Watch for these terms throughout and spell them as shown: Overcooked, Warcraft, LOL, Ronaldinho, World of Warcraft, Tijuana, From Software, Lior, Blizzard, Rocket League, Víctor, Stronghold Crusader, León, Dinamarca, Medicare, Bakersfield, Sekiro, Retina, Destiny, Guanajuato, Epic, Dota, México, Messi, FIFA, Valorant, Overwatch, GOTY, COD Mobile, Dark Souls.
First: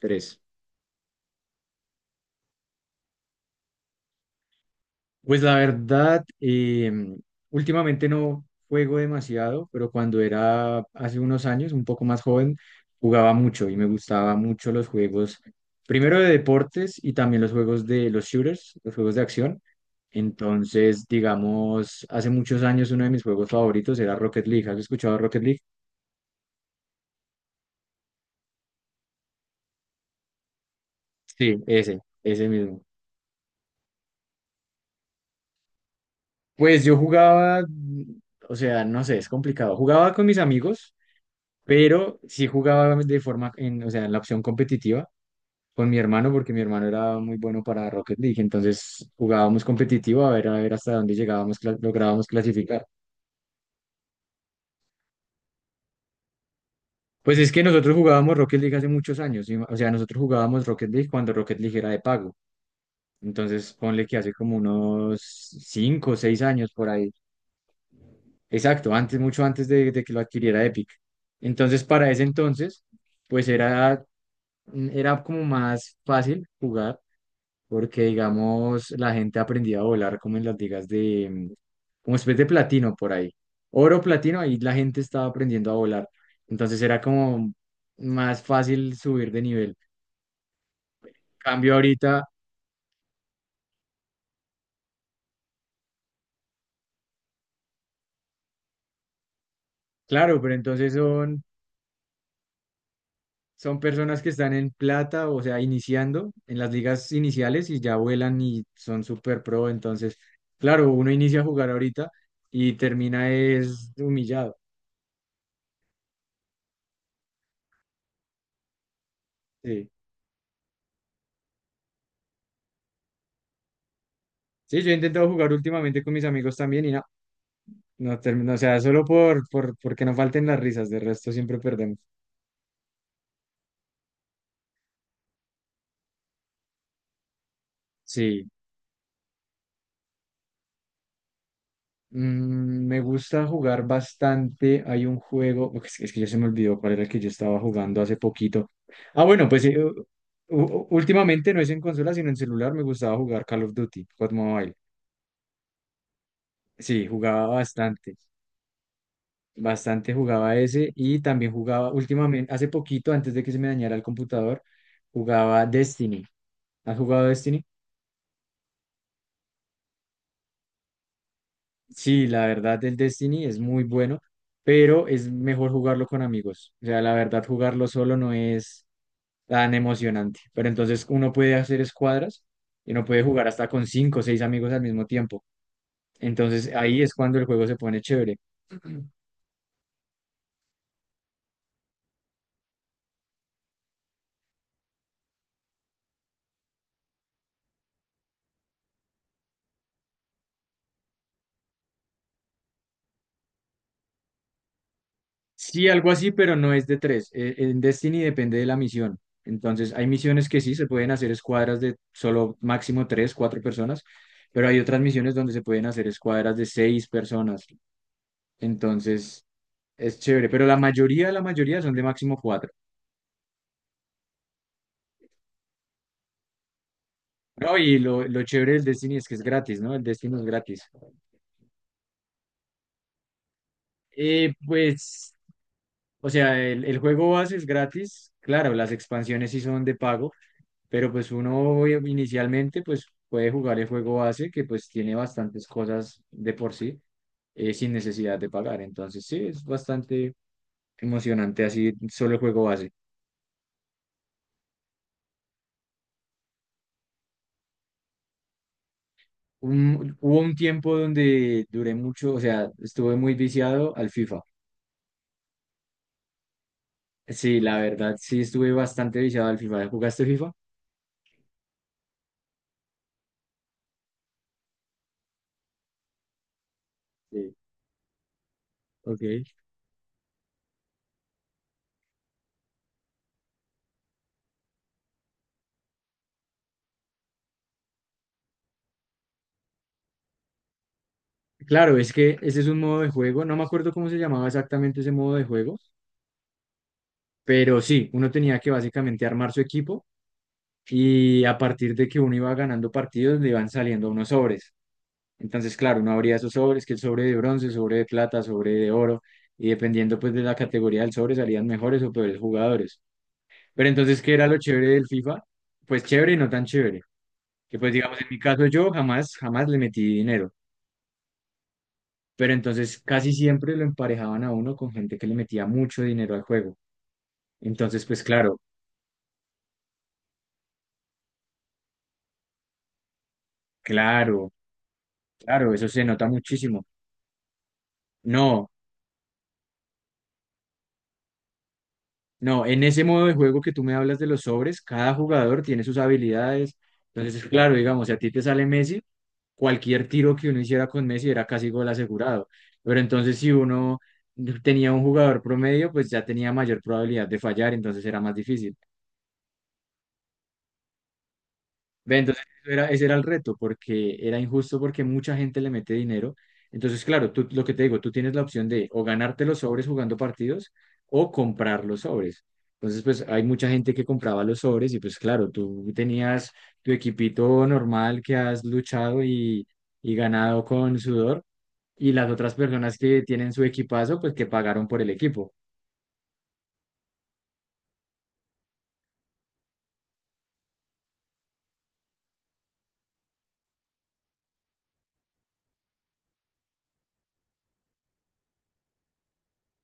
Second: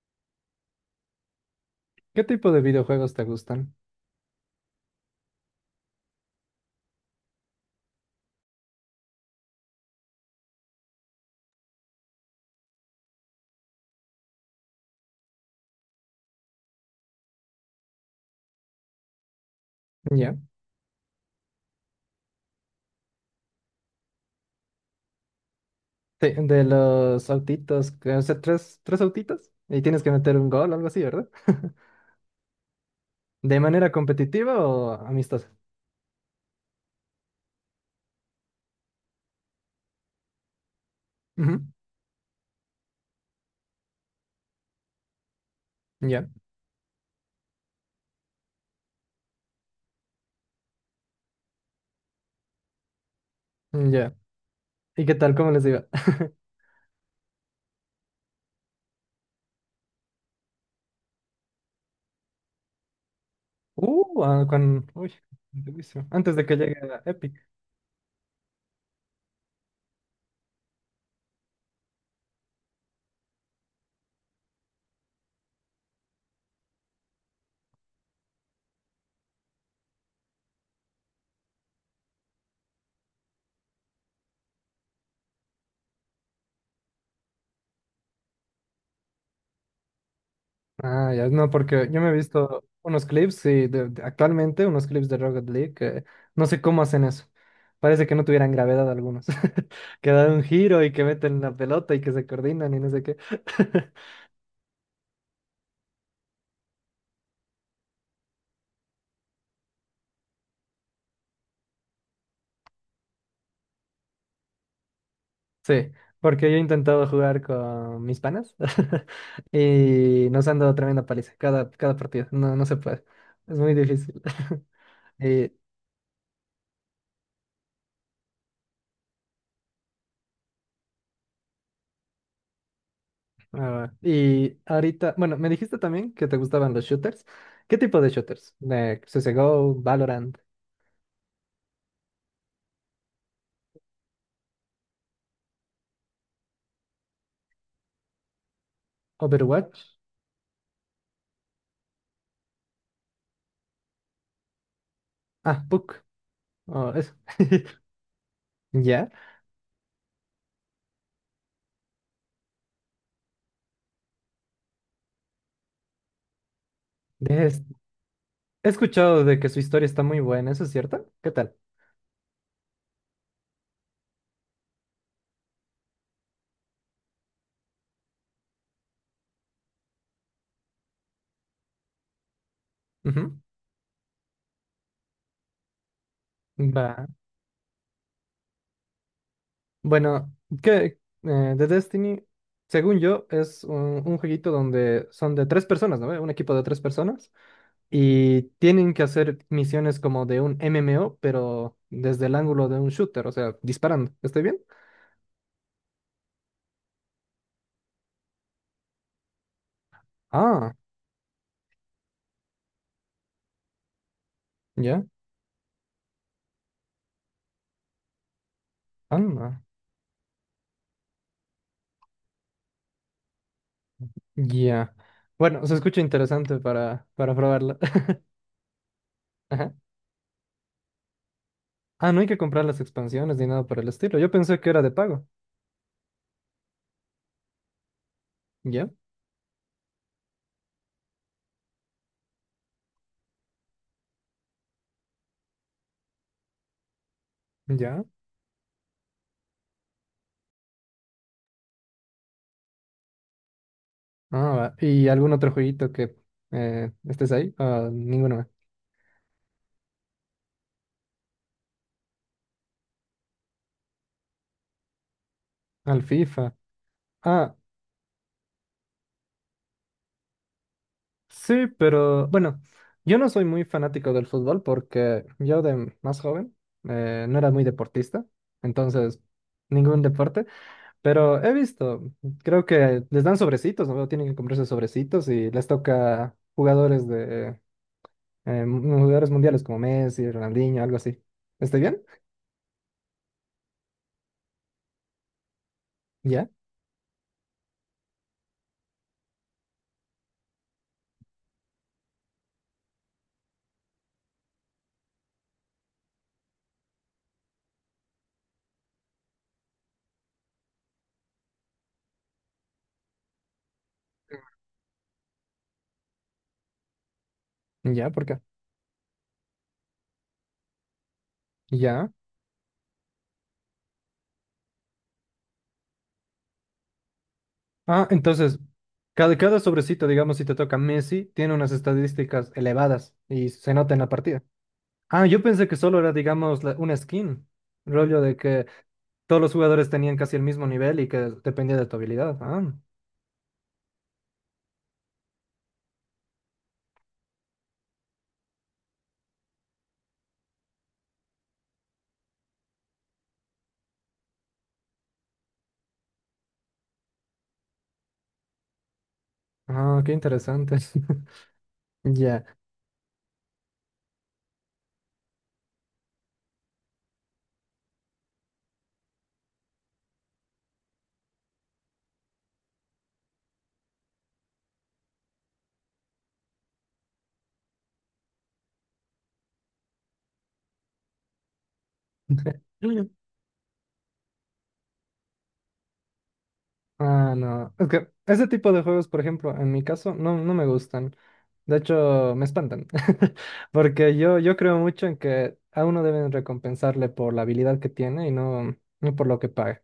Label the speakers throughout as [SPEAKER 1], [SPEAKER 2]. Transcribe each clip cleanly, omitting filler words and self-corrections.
[SPEAKER 1] Tres.
[SPEAKER 2] ¿Qué tipo de videojuegos te gustan?
[SPEAKER 1] Pues la verdad, últimamente no juego demasiado, pero cuando era hace unos años, un poco más joven, jugaba mucho y me gustaba mucho los juegos, primero de deportes y también los juegos de los shooters, los juegos de acción.
[SPEAKER 2] Ya.
[SPEAKER 1] Entonces, digamos, hace muchos años uno de mis juegos favoritos era Rocket League. ¿Has escuchado Rocket League?
[SPEAKER 2] Los autitos, o sea, tres autitos y tienes que meter un gol o algo así, ¿verdad?
[SPEAKER 1] Sí, ese mismo.
[SPEAKER 2] ¿De manera competitiva o amistosa?
[SPEAKER 1] Pues yo jugaba, o sea, no sé, es complicado. Jugaba con mis amigos,
[SPEAKER 2] Ujú.
[SPEAKER 1] pero sí jugaba de forma, o sea, en la opción competitiva con mi
[SPEAKER 2] Ya,
[SPEAKER 1] hermano, porque mi hermano era muy bueno para Rocket League, entonces jugábamos competitivo a ver hasta dónde llegábamos, lográbamos clasificar.
[SPEAKER 2] ya. ¿Y qué tal? ¿Cómo les digo?
[SPEAKER 1] Pues es que nosotros jugábamos Rocket League hace muchos años, o sea, nosotros jugábamos Rocket League cuando Rocket League era de pago, entonces ponle que hace
[SPEAKER 2] Ah,
[SPEAKER 1] como
[SPEAKER 2] con... Uy,
[SPEAKER 1] unos
[SPEAKER 2] durísimo.
[SPEAKER 1] 5 o
[SPEAKER 2] Antes
[SPEAKER 1] 6
[SPEAKER 2] de que
[SPEAKER 1] años
[SPEAKER 2] llegue
[SPEAKER 1] por
[SPEAKER 2] a
[SPEAKER 1] ahí,
[SPEAKER 2] Epic.
[SPEAKER 1] exacto, antes, mucho antes de que lo adquiriera Epic. Entonces, para ese entonces, pues era, era como más fácil jugar porque digamos la gente aprendía a volar como en las ligas de, como especie de platino por ahí, oro, platino, ahí la gente estaba aprendiendo a volar, entonces era como más fácil subir de nivel.
[SPEAKER 2] Ah, ya, no,
[SPEAKER 1] Cambio
[SPEAKER 2] porque yo me he
[SPEAKER 1] ahorita,
[SPEAKER 2] visto unos clips, sí, actualmente unos clips de Rocket League, que no sé cómo hacen eso. Parece que no tuvieran gravedad algunos. Que dan
[SPEAKER 1] claro,
[SPEAKER 2] un
[SPEAKER 1] pero
[SPEAKER 2] giro
[SPEAKER 1] entonces
[SPEAKER 2] y que meten
[SPEAKER 1] son,
[SPEAKER 2] la pelota y que se coordinan y no sé qué.
[SPEAKER 1] son personas que están en plata, o sea, iniciando en las ligas iniciales y ya vuelan y son super pro, entonces, claro, uno inicia a jugar ahorita y termina es humillado.
[SPEAKER 2] Sí, porque yo he intentado jugar con mis panas
[SPEAKER 1] Sí.
[SPEAKER 2] y nos han dado tremenda paliza cada partido. No, no se puede. Es muy difícil.
[SPEAKER 1] Sí, yo he intentado jugar últimamente con mis amigos también y nada. No termino, o sea, solo porque no falten las risas, de resto siempre perdemos.
[SPEAKER 2] Ah, y ahorita, bueno, me dijiste también que te gustaban los shooters. ¿Qué tipo de
[SPEAKER 1] Sí.
[SPEAKER 2] shooters? De CSGO, Valorant,
[SPEAKER 1] Me gusta jugar bastante. Hay un juego, ok, que es que ya se me olvidó cuál era el que yo estaba jugando hace poquito. Ah, bueno, pues
[SPEAKER 2] Overwatch.
[SPEAKER 1] últimamente no es en consola, sino en celular. Me gustaba jugar Call of Duty, COD Mobile.
[SPEAKER 2] Ah, PUC. Oh,
[SPEAKER 1] Sí,
[SPEAKER 2] eso.
[SPEAKER 1] jugaba bastante,
[SPEAKER 2] Ya.
[SPEAKER 1] bastante jugaba ese y también jugaba últimamente, hace poquito, antes de que se me dañara el computador, jugaba Destiny. ¿Has jugado
[SPEAKER 2] De es-
[SPEAKER 1] Destiny?
[SPEAKER 2] He escuchado de que su historia está muy buena, ¿eso es cierto? ¿Qué tal?
[SPEAKER 1] Sí, la verdad, el Destiny es muy bueno, pero es mejor jugarlo con amigos. O sea, la verdad, jugarlo solo no es tan emocionante. Pero entonces uno puede hacer escuadras y uno puede
[SPEAKER 2] Ujú.
[SPEAKER 1] jugar hasta con cinco o seis amigos al mismo tiempo. Entonces ahí
[SPEAKER 2] Va.
[SPEAKER 1] es cuando el juego se pone chévere.
[SPEAKER 2] Bueno, que The Destiny, según yo, es un jueguito donde son de tres personas, ¿no? Un equipo de tres personas. Y tienen que hacer misiones como de un MMO, pero desde el ángulo de un shooter, o sea, disparando. ¿Estoy bien?
[SPEAKER 1] Sí, algo así, pero no es de tres. En Destiny depende de la misión. Entonces, hay misiones que sí
[SPEAKER 2] Ah,
[SPEAKER 1] se pueden hacer escuadras de solo máximo tres, cuatro personas, pero hay otras
[SPEAKER 2] ya.
[SPEAKER 1] misiones donde se pueden hacer escuadras de seis personas. Entonces,
[SPEAKER 2] Anda.
[SPEAKER 1] Es chévere, pero la mayoría son de máximo cuatro.
[SPEAKER 2] Ya. Bueno, se escucha interesante para
[SPEAKER 1] No,
[SPEAKER 2] probarla.
[SPEAKER 1] y lo, lo chévere del Destiny es que es
[SPEAKER 2] Ajá.
[SPEAKER 1] gratis, ¿no? El Destiny es gratis.
[SPEAKER 2] Ah, no hay que comprar las expansiones ni nada por el estilo. Yo
[SPEAKER 1] Eh,
[SPEAKER 2] pensé que era de pago.
[SPEAKER 1] pues, o sea, el juego base es gratis. Claro,
[SPEAKER 2] ¿Ya?
[SPEAKER 1] las expansiones sí son de pago, pero pues uno inicialmente pues puede jugar el juego base que pues tiene bastantes cosas de por sí sin
[SPEAKER 2] ¿Ya?
[SPEAKER 1] necesidad de pagar. Entonces sí, es bastante emocionante así solo el juego base.
[SPEAKER 2] Ah, va. ¿Y algún otro jueguito que estés ahí? Ah, ninguno. Más.
[SPEAKER 1] Hubo un tiempo donde duré mucho, o sea, estuve muy viciado al FIFA.
[SPEAKER 2] Al FIFA. Ah,
[SPEAKER 1] Sí, la verdad, sí estuve bastante viciado al FIFA. ¿Jugaste FIFA?
[SPEAKER 2] sí, pero bueno, yo no soy muy fanático del fútbol porque yo de más joven no era
[SPEAKER 1] Sí.
[SPEAKER 2] muy deportista, entonces
[SPEAKER 1] Ok.
[SPEAKER 2] ningún deporte, pero he visto, creo que les dan sobrecitos, ¿no? Tienen que comprarse sobrecitos y les toca jugadores de jugadores mundiales como Messi, Ronaldinho, algo así. ¿Estoy
[SPEAKER 1] Claro,
[SPEAKER 2] bien?
[SPEAKER 1] es que ese es un modo de juego. No me acuerdo cómo se llamaba exactamente ese modo de juego,
[SPEAKER 2] ¿Ya?
[SPEAKER 1] pero sí, uno tenía que básicamente armar su equipo y a partir de que uno iba ganando partidos le iban saliendo unos sobres. Entonces, claro, uno abría esos sobres, que el sobre de bronce, sobre de plata, sobre de oro, y dependiendo pues de la categoría del sobre salían mejores o peores jugadores. Pero entonces, ¿qué era lo chévere del FIFA? Pues chévere y no tan chévere, que pues
[SPEAKER 2] ¿Ya?
[SPEAKER 1] digamos,
[SPEAKER 2] ¿Por
[SPEAKER 1] en mi
[SPEAKER 2] qué?
[SPEAKER 1] caso yo jamás, jamás le metí dinero,
[SPEAKER 2] ¿Ya?
[SPEAKER 1] pero entonces casi siempre lo emparejaban a uno con gente que le metía mucho dinero al juego. Entonces,
[SPEAKER 2] Ah,
[SPEAKER 1] pues claro,
[SPEAKER 2] entonces, cada sobrecito, digamos, si te toca Messi, tiene unas estadísticas elevadas y se nota en la partida.
[SPEAKER 1] claro,
[SPEAKER 2] Ah, yo pensé
[SPEAKER 1] claro,
[SPEAKER 2] que
[SPEAKER 1] eso
[SPEAKER 2] solo
[SPEAKER 1] se
[SPEAKER 2] era,
[SPEAKER 1] nota
[SPEAKER 2] digamos,
[SPEAKER 1] muchísimo.
[SPEAKER 2] una skin. Rollo de que
[SPEAKER 1] No,
[SPEAKER 2] todos los jugadores tenían casi el mismo nivel y que dependía de tu habilidad.
[SPEAKER 1] no,
[SPEAKER 2] Ah,
[SPEAKER 1] en ese modo de juego que tú me hablas de los sobres, cada jugador tiene sus habilidades. Entonces, claro, digamos, si a ti te sale Messi, cualquier tiro que uno hiciera con Messi era casi gol asegurado. Pero entonces si uno tenía un jugador promedio, pues ya tenía mayor probabilidad de fallar, entonces era más difícil.
[SPEAKER 2] ah, qué interesante.
[SPEAKER 1] Ve, entonces
[SPEAKER 2] Ya.
[SPEAKER 1] eso era, ese era el reto, porque era injusto porque mucha gente le mete dinero. Entonces, claro, tú, lo que te digo, tú tienes la opción de o ganarte los sobres jugando partidos o comprar los sobres. Entonces, pues hay mucha gente que compraba los sobres y pues claro, tú tenías tu equipito normal que has luchado y ganado con sudor y las otras personas que tienen su equipazo, pues que pagaron por el equipo.
[SPEAKER 2] Ah, no. Es que ese tipo de juegos, por ejemplo, en mi caso, no, no me gustan. De hecho, me espantan. Porque yo creo mucho en que a uno deben recompensarle por la habilidad que tiene y no, no por lo que paga.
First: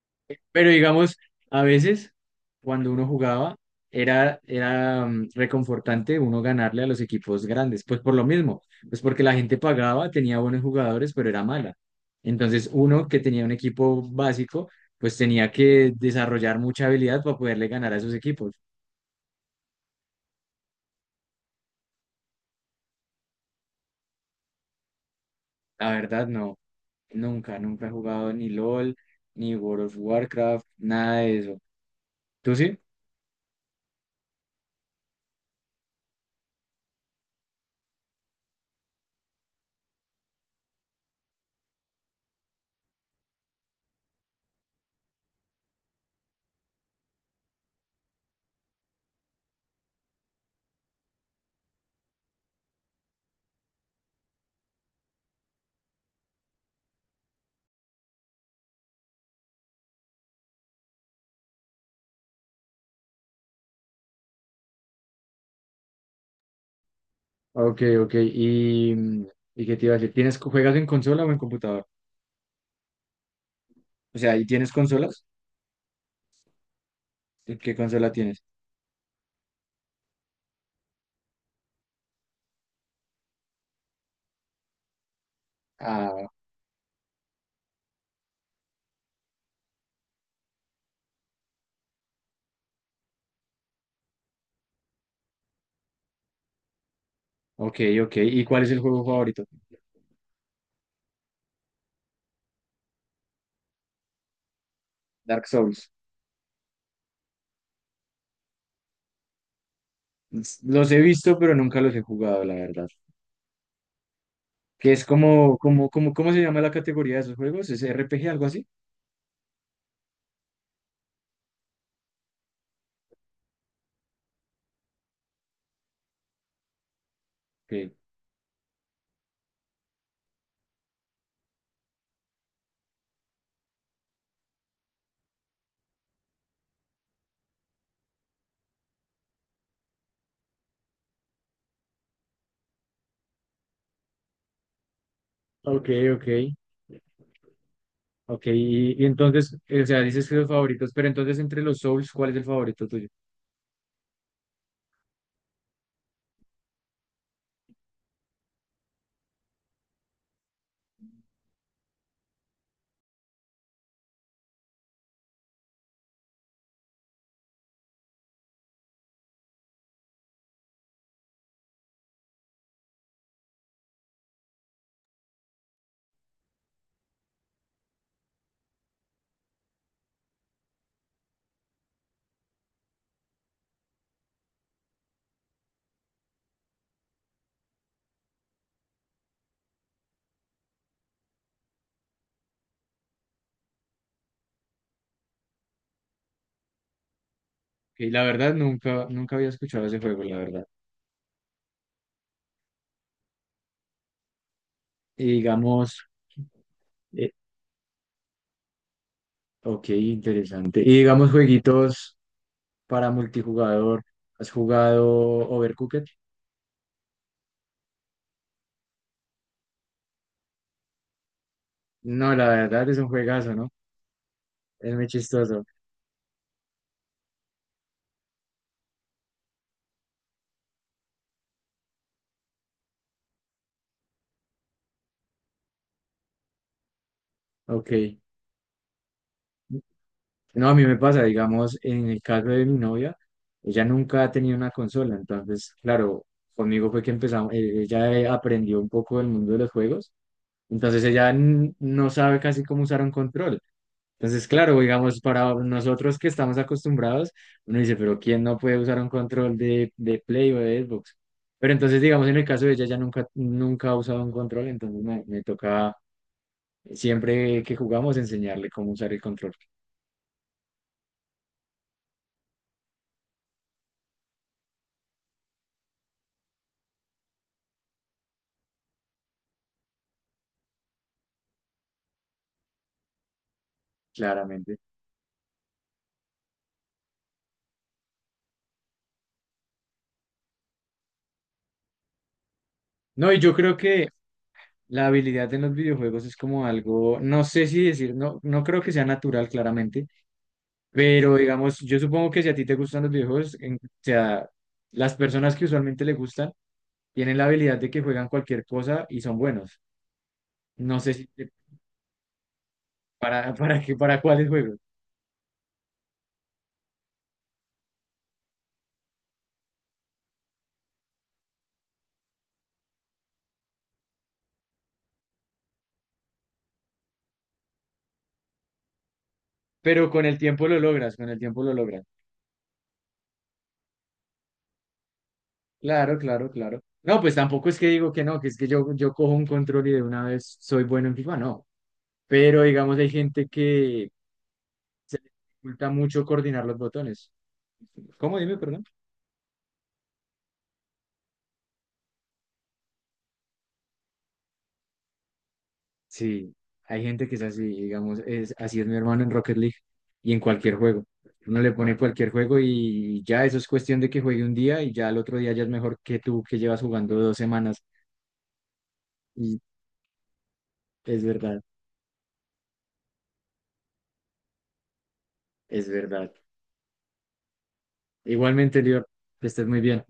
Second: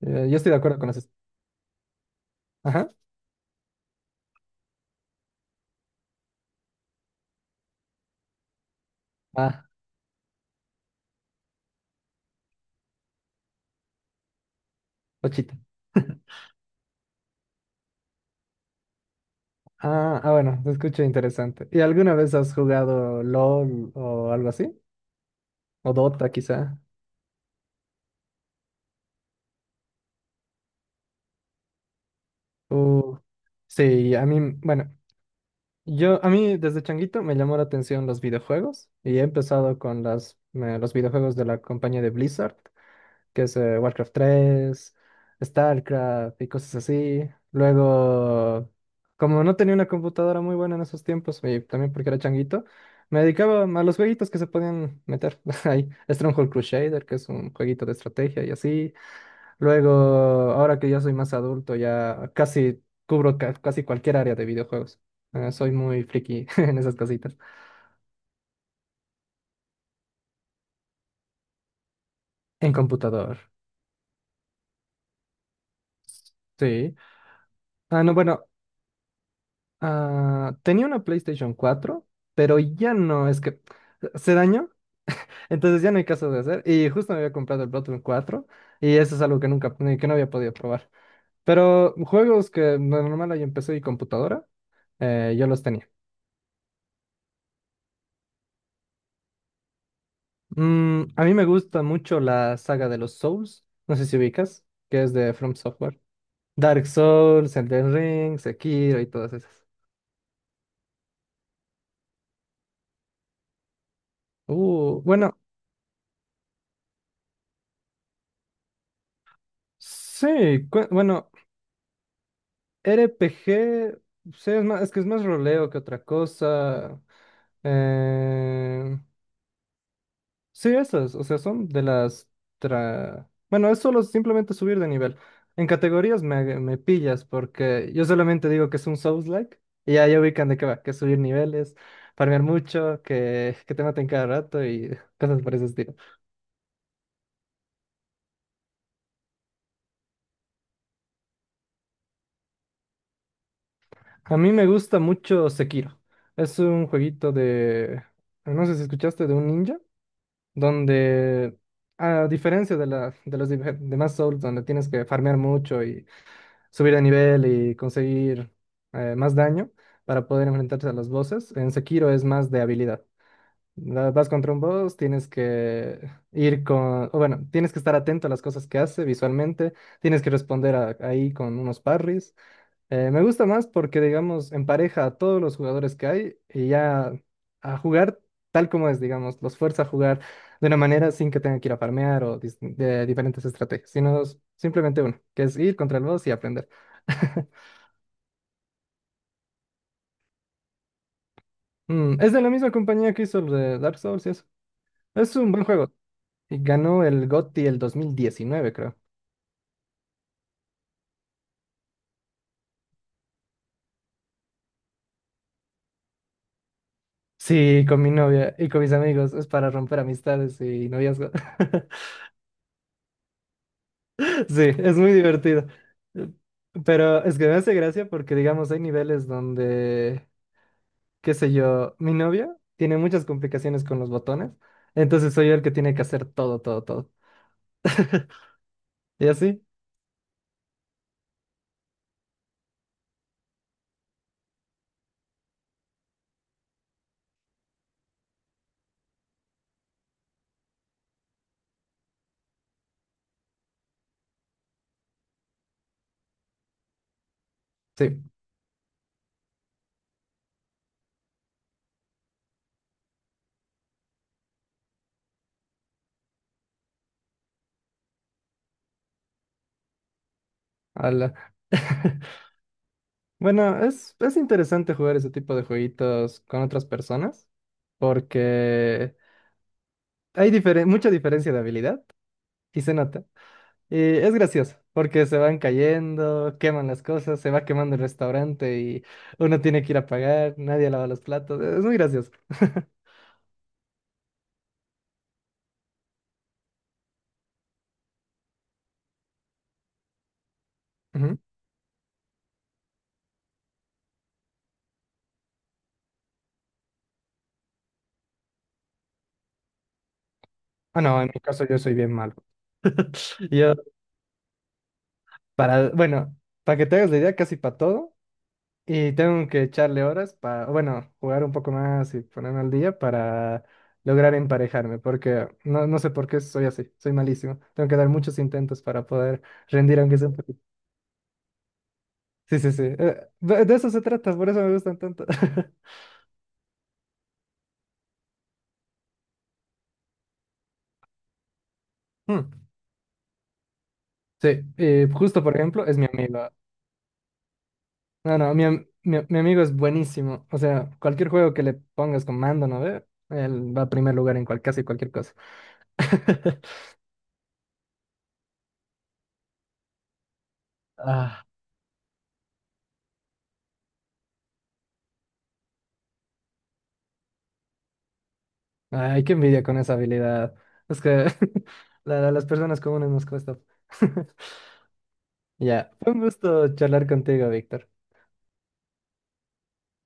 [SPEAKER 2] Yo estoy de
[SPEAKER 1] Pero
[SPEAKER 2] acuerdo con eso.
[SPEAKER 1] digamos, a veces cuando
[SPEAKER 2] Ajá.
[SPEAKER 1] uno jugaba era reconfortante uno ganarle a los equipos grandes, pues por lo mismo, pues porque la gente
[SPEAKER 2] Ah,
[SPEAKER 1] pagaba, tenía buenos jugadores, pero era mala. Entonces uno que tenía un equipo básico, pues tenía
[SPEAKER 2] ochita.
[SPEAKER 1] que desarrollar mucha habilidad para poderle ganar a esos equipos.
[SPEAKER 2] Ah, ah, bueno, se escucha interesante. ¿Y alguna vez has jugado LOL o algo así?
[SPEAKER 1] La
[SPEAKER 2] ¿O
[SPEAKER 1] verdad,
[SPEAKER 2] Dota
[SPEAKER 1] no,
[SPEAKER 2] quizá?
[SPEAKER 1] nunca, nunca he jugado ni LOL, ni World of Warcraft, nada de eso. ¿Tú sí?
[SPEAKER 2] Uh, sí, a mí, bueno, yo, a mí desde changuito me llamó la atención los videojuegos y he empezado con los videojuegos de la compañía de Blizzard, que es Warcraft 3, StarCraft y cosas así. Luego, como no tenía una computadora muy buena en esos tiempos, y también porque era changuito, me dedicaba a los jueguitos que se podían meter ahí. Stronghold Crusader, que es un jueguito de estrategia y así. Luego, ahora que ya soy más adulto, ya casi cubro casi cualquier área de videojuegos. Soy muy friki en esas casitas.
[SPEAKER 1] Ok, ok. ¿ Y qué te iba a decir? ¿Tienes, juegas en consola o en computador?
[SPEAKER 2] En computador.
[SPEAKER 1] O sea, ¿y tienes consolas?
[SPEAKER 2] Sí.
[SPEAKER 1] ¿Qué
[SPEAKER 2] Ah,
[SPEAKER 1] consola
[SPEAKER 2] no,
[SPEAKER 1] tienes?
[SPEAKER 2] bueno, ah, tenía una PlayStation 4, pero ya no, es que se dañó, entonces ya no hay
[SPEAKER 1] Ah,
[SPEAKER 2] caso de hacer. Y justo me había comprado el Bloodborne 4 y eso es algo que nunca, que no había podido probar. Pero juegos que de normal hay en PC y computadora, yo los tenía.
[SPEAKER 1] ok, ok. ¿Y cuál es el juego favorito?
[SPEAKER 2] Mm, a mí me gusta mucho la saga de los Souls, no sé si ubicas, que es de
[SPEAKER 1] Dark
[SPEAKER 2] From
[SPEAKER 1] Souls.
[SPEAKER 2] Software. Dark Souls, Elden Ring, Sekiro y todas esas.
[SPEAKER 1] Los he visto, pero nunca los he jugado, la verdad. Que es
[SPEAKER 2] Bueno,
[SPEAKER 1] como, ¿cómo se llama la categoría de esos juegos? ¿Es RPG, algo así?
[SPEAKER 2] sí, bueno, RPG, sí, es más, es que es más roleo que otra cosa.
[SPEAKER 1] Ok,
[SPEAKER 2] Eh, sí, esas, o sea, son de las... Bueno, es solo simplemente subir de nivel. En categorías me pillas porque yo solamente digo que es un Souls-like y ya ubican de qué va, que es subir niveles, farmear mucho, que te maten cada rato y cosas por ese
[SPEAKER 1] ok,
[SPEAKER 2] estilo.
[SPEAKER 1] ok. Ok, y entonces, o sea, dices que los favoritos, pero entonces entre los Souls, ¿cuál es el favorito tuyo?
[SPEAKER 2] A mí me gusta mucho Sekiro. Es un jueguito de... No sé si escuchaste de un ninja, donde, a diferencia de los demás Souls, donde tienes que farmear mucho y subir de nivel y conseguir más daño para poder enfrentarte a los bosses, en Sekiro es más de habilidad. Vas contra un boss, tienes que ir con, o bueno, tienes que estar atento a las cosas que hace visualmente, tienes que responder ahí con unos parries. Me gusta más porque, digamos, empareja a todos los jugadores que hay y ya a jugar tal como es, digamos, los fuerza a jugar de una manera sin que tengan que ir a farmear o de diferentes estrategias, sino simplemente uno, que es ir contra el boss y aprender.
[SPEAKER 1] Ok, la verdad, nunca, nunca había escuchado ese juego, la verdad.
[SPEAKER 2] Mm, es de la misma compañía que hizo el de Dark Souls y eso.
[SPEAKER 1] Y
[SPEAKER 2] Es un buen juego.
[SPEAKER 1] digamos,
[SPEAKER 2] Y ganó el
[SPEAKER 1] eh,
[SPEAKER 2] GOTY el 2019, creo.
[SPEAKER 1] ok, interesante. Y digamos, jueguitos para multijugador. ¿Has jugado Overcooked?
[SPEAKER 2] Sí, con mi novia y con mis amigos. Es para romper amistades y noviazgo.
[SPEAKER 1] No, la verdad es un juegazo, ¿no?
[SPEAKER 2] Sí,
[SPEAKER 1] Es
[SPEAKER 2] es
[SPEAKER 1] muy
[SPEAKER 2] muy
[SPEAKER 1] chistoso.
[SPEAKER 2] divertido. Eh, Pero es que me, hace gracia porque, digamos, hay niveles donde, qué sé yo, mi novia tiene muchas complicaciones con los botones, entonces soy yo el que tiene que hacer todo, todo, todo.
[SPEAKER 1] Ok.
[SPEAKER 2] ¿Y así?
[SPEAKER 1] No, a mí me pasa, digamos, en el caso de mi novia, ella nunca ha tenido una consola, entonces, claro, conmigo fue que empezamos, ella aprendió un poco del mundo de los juegos, entonces ella no sabe casi cómo usar un control. Entonces, claro, digamos, para nosotros que estamos acostumbrados, uno dice, pero
[SPEAKER 2] Sí,
[SPEAKER 1] ¿quién no puede usar un control de Play o de Xbox? Pero entonces, digamos, en el caso de ella, ya nunca, nunca ha usado un control, entonces me toca siempre que jugamos enseñarle cómo usar el control,
[SPEAKER 2] ala. Bueno, es interesante jugar ese tipo de jueguitos con otras personas porque hay mucha diferencia de habilidad y se nota. Y es
[SPEAKER 1] claramente.
[SPEAKER 2] gracioso, porque se van cayendo, queman las cosas, se va quemando el restaurante y uno tiene que ir a pagar, nadie lava los platos. Es muy gracioso.
[SPEAKER 1] No, y yo creo que la habilidad en los videojuegos es como algo, no sé si decir, no, no creo que sea natural, claramente, pero
[SPEAKER 2] Ujú.
[SPEAKER 1] digamos, yo supongo que si a ti te gustan los videojuegos, o sea, las personas que usualmente le gustan, tienen la habilidad de que juegan cualquier cosa y son buenos. No
[SPEAKER 2] Ah,
[SPEAKER 1] sé
[SPEAKER 2] no,
[SPEAKER 1] si
[SPEAKER 2] en mi caso yo soy bien malo. Yo,
[SPEAKER 1] para qué, para cuáles juegos.
[SPEAKER 2] para, bueno, para que te hagas la idea, casi para todo. Y tengo que echarle horas para, bueno, jugar un poco más y ponerme al día para lograr emparejarme, porque no, no sé por qué soy así, soy malísimo. Tengo que dar muchos intentos para poder rendir,
[SPEAKER 1] Pero
[SPEAKER 2] aunque
[SPEAKER 1] con
[SPEAKER 2] sea
[SPEAKER 1] el
[SPEAKER 2] un poquito.
[SPEAKER 1] tiempo lo logras, con el tiempo lo logras.
[SPEAKER 2] Sí, sí, sí. De eso se trata, por eso me gustan tanto.
[SPEAKER 1] Claro, claro, claro. No, pues tampoco es que digo que no, que es que yo cojo un control y de una vez soy bueno en FIFA, no. Pero digamos, hay gente que
[SPEAKER 2] Sí,
[SPEAKER 1] se le
[SPEAKER 2] justo por
[SPEAKER 1] dificulta
[SPEAKER 2] ejemplo, es mi
[SPEAKER 1] mucho
[SPEAKER 2] amigo.
[SPEAKER 1] coordinar los botones. ¿Cómo?
[SPEAKER 2] No,
[SPEAKER 1] Dime,
[SPEAKER 2] no, mi,
[SPEAKER 1] perdón.
[SPEAKER 2] am- mi, mi amigo es buenísimo. O sea, cualquier juego que le pongas con mando, ¿no ve? Él va a primer lugar en casi cualquier cosa.
[SPEAKER 1] Sí, hay gente que es así, digamos, es, así es mi hermano en Rocket League y en cualquier juego.
[SPEAKER 2] Ah,
[SPEAKER 1] Uno le pone cualquier juego y ya eso es cuestión de que juegue un día y ya al otro día ya es mejor que tú que llevas jugando dos semanas.
[SPEAKER 2] ay, qué
[SPEAKER 1] Y
[SPEAKER 2] envidia con esa habilidad. Es
[SPEAKER 1] es
[SPEAKER 2] que
[SPEAKER 1] verdad,
[SPEAKER 2] las personas comunes nos cuesta.
[SPEAKER 1] es
[SPEAKER 2] Ya, fue un
[SPEAKER 1] verdad.
[SPEAKER 2] gusto charlar contigo, Víctor.
[SPEAKER 1] Igualmente, Lior, que estés muy bien.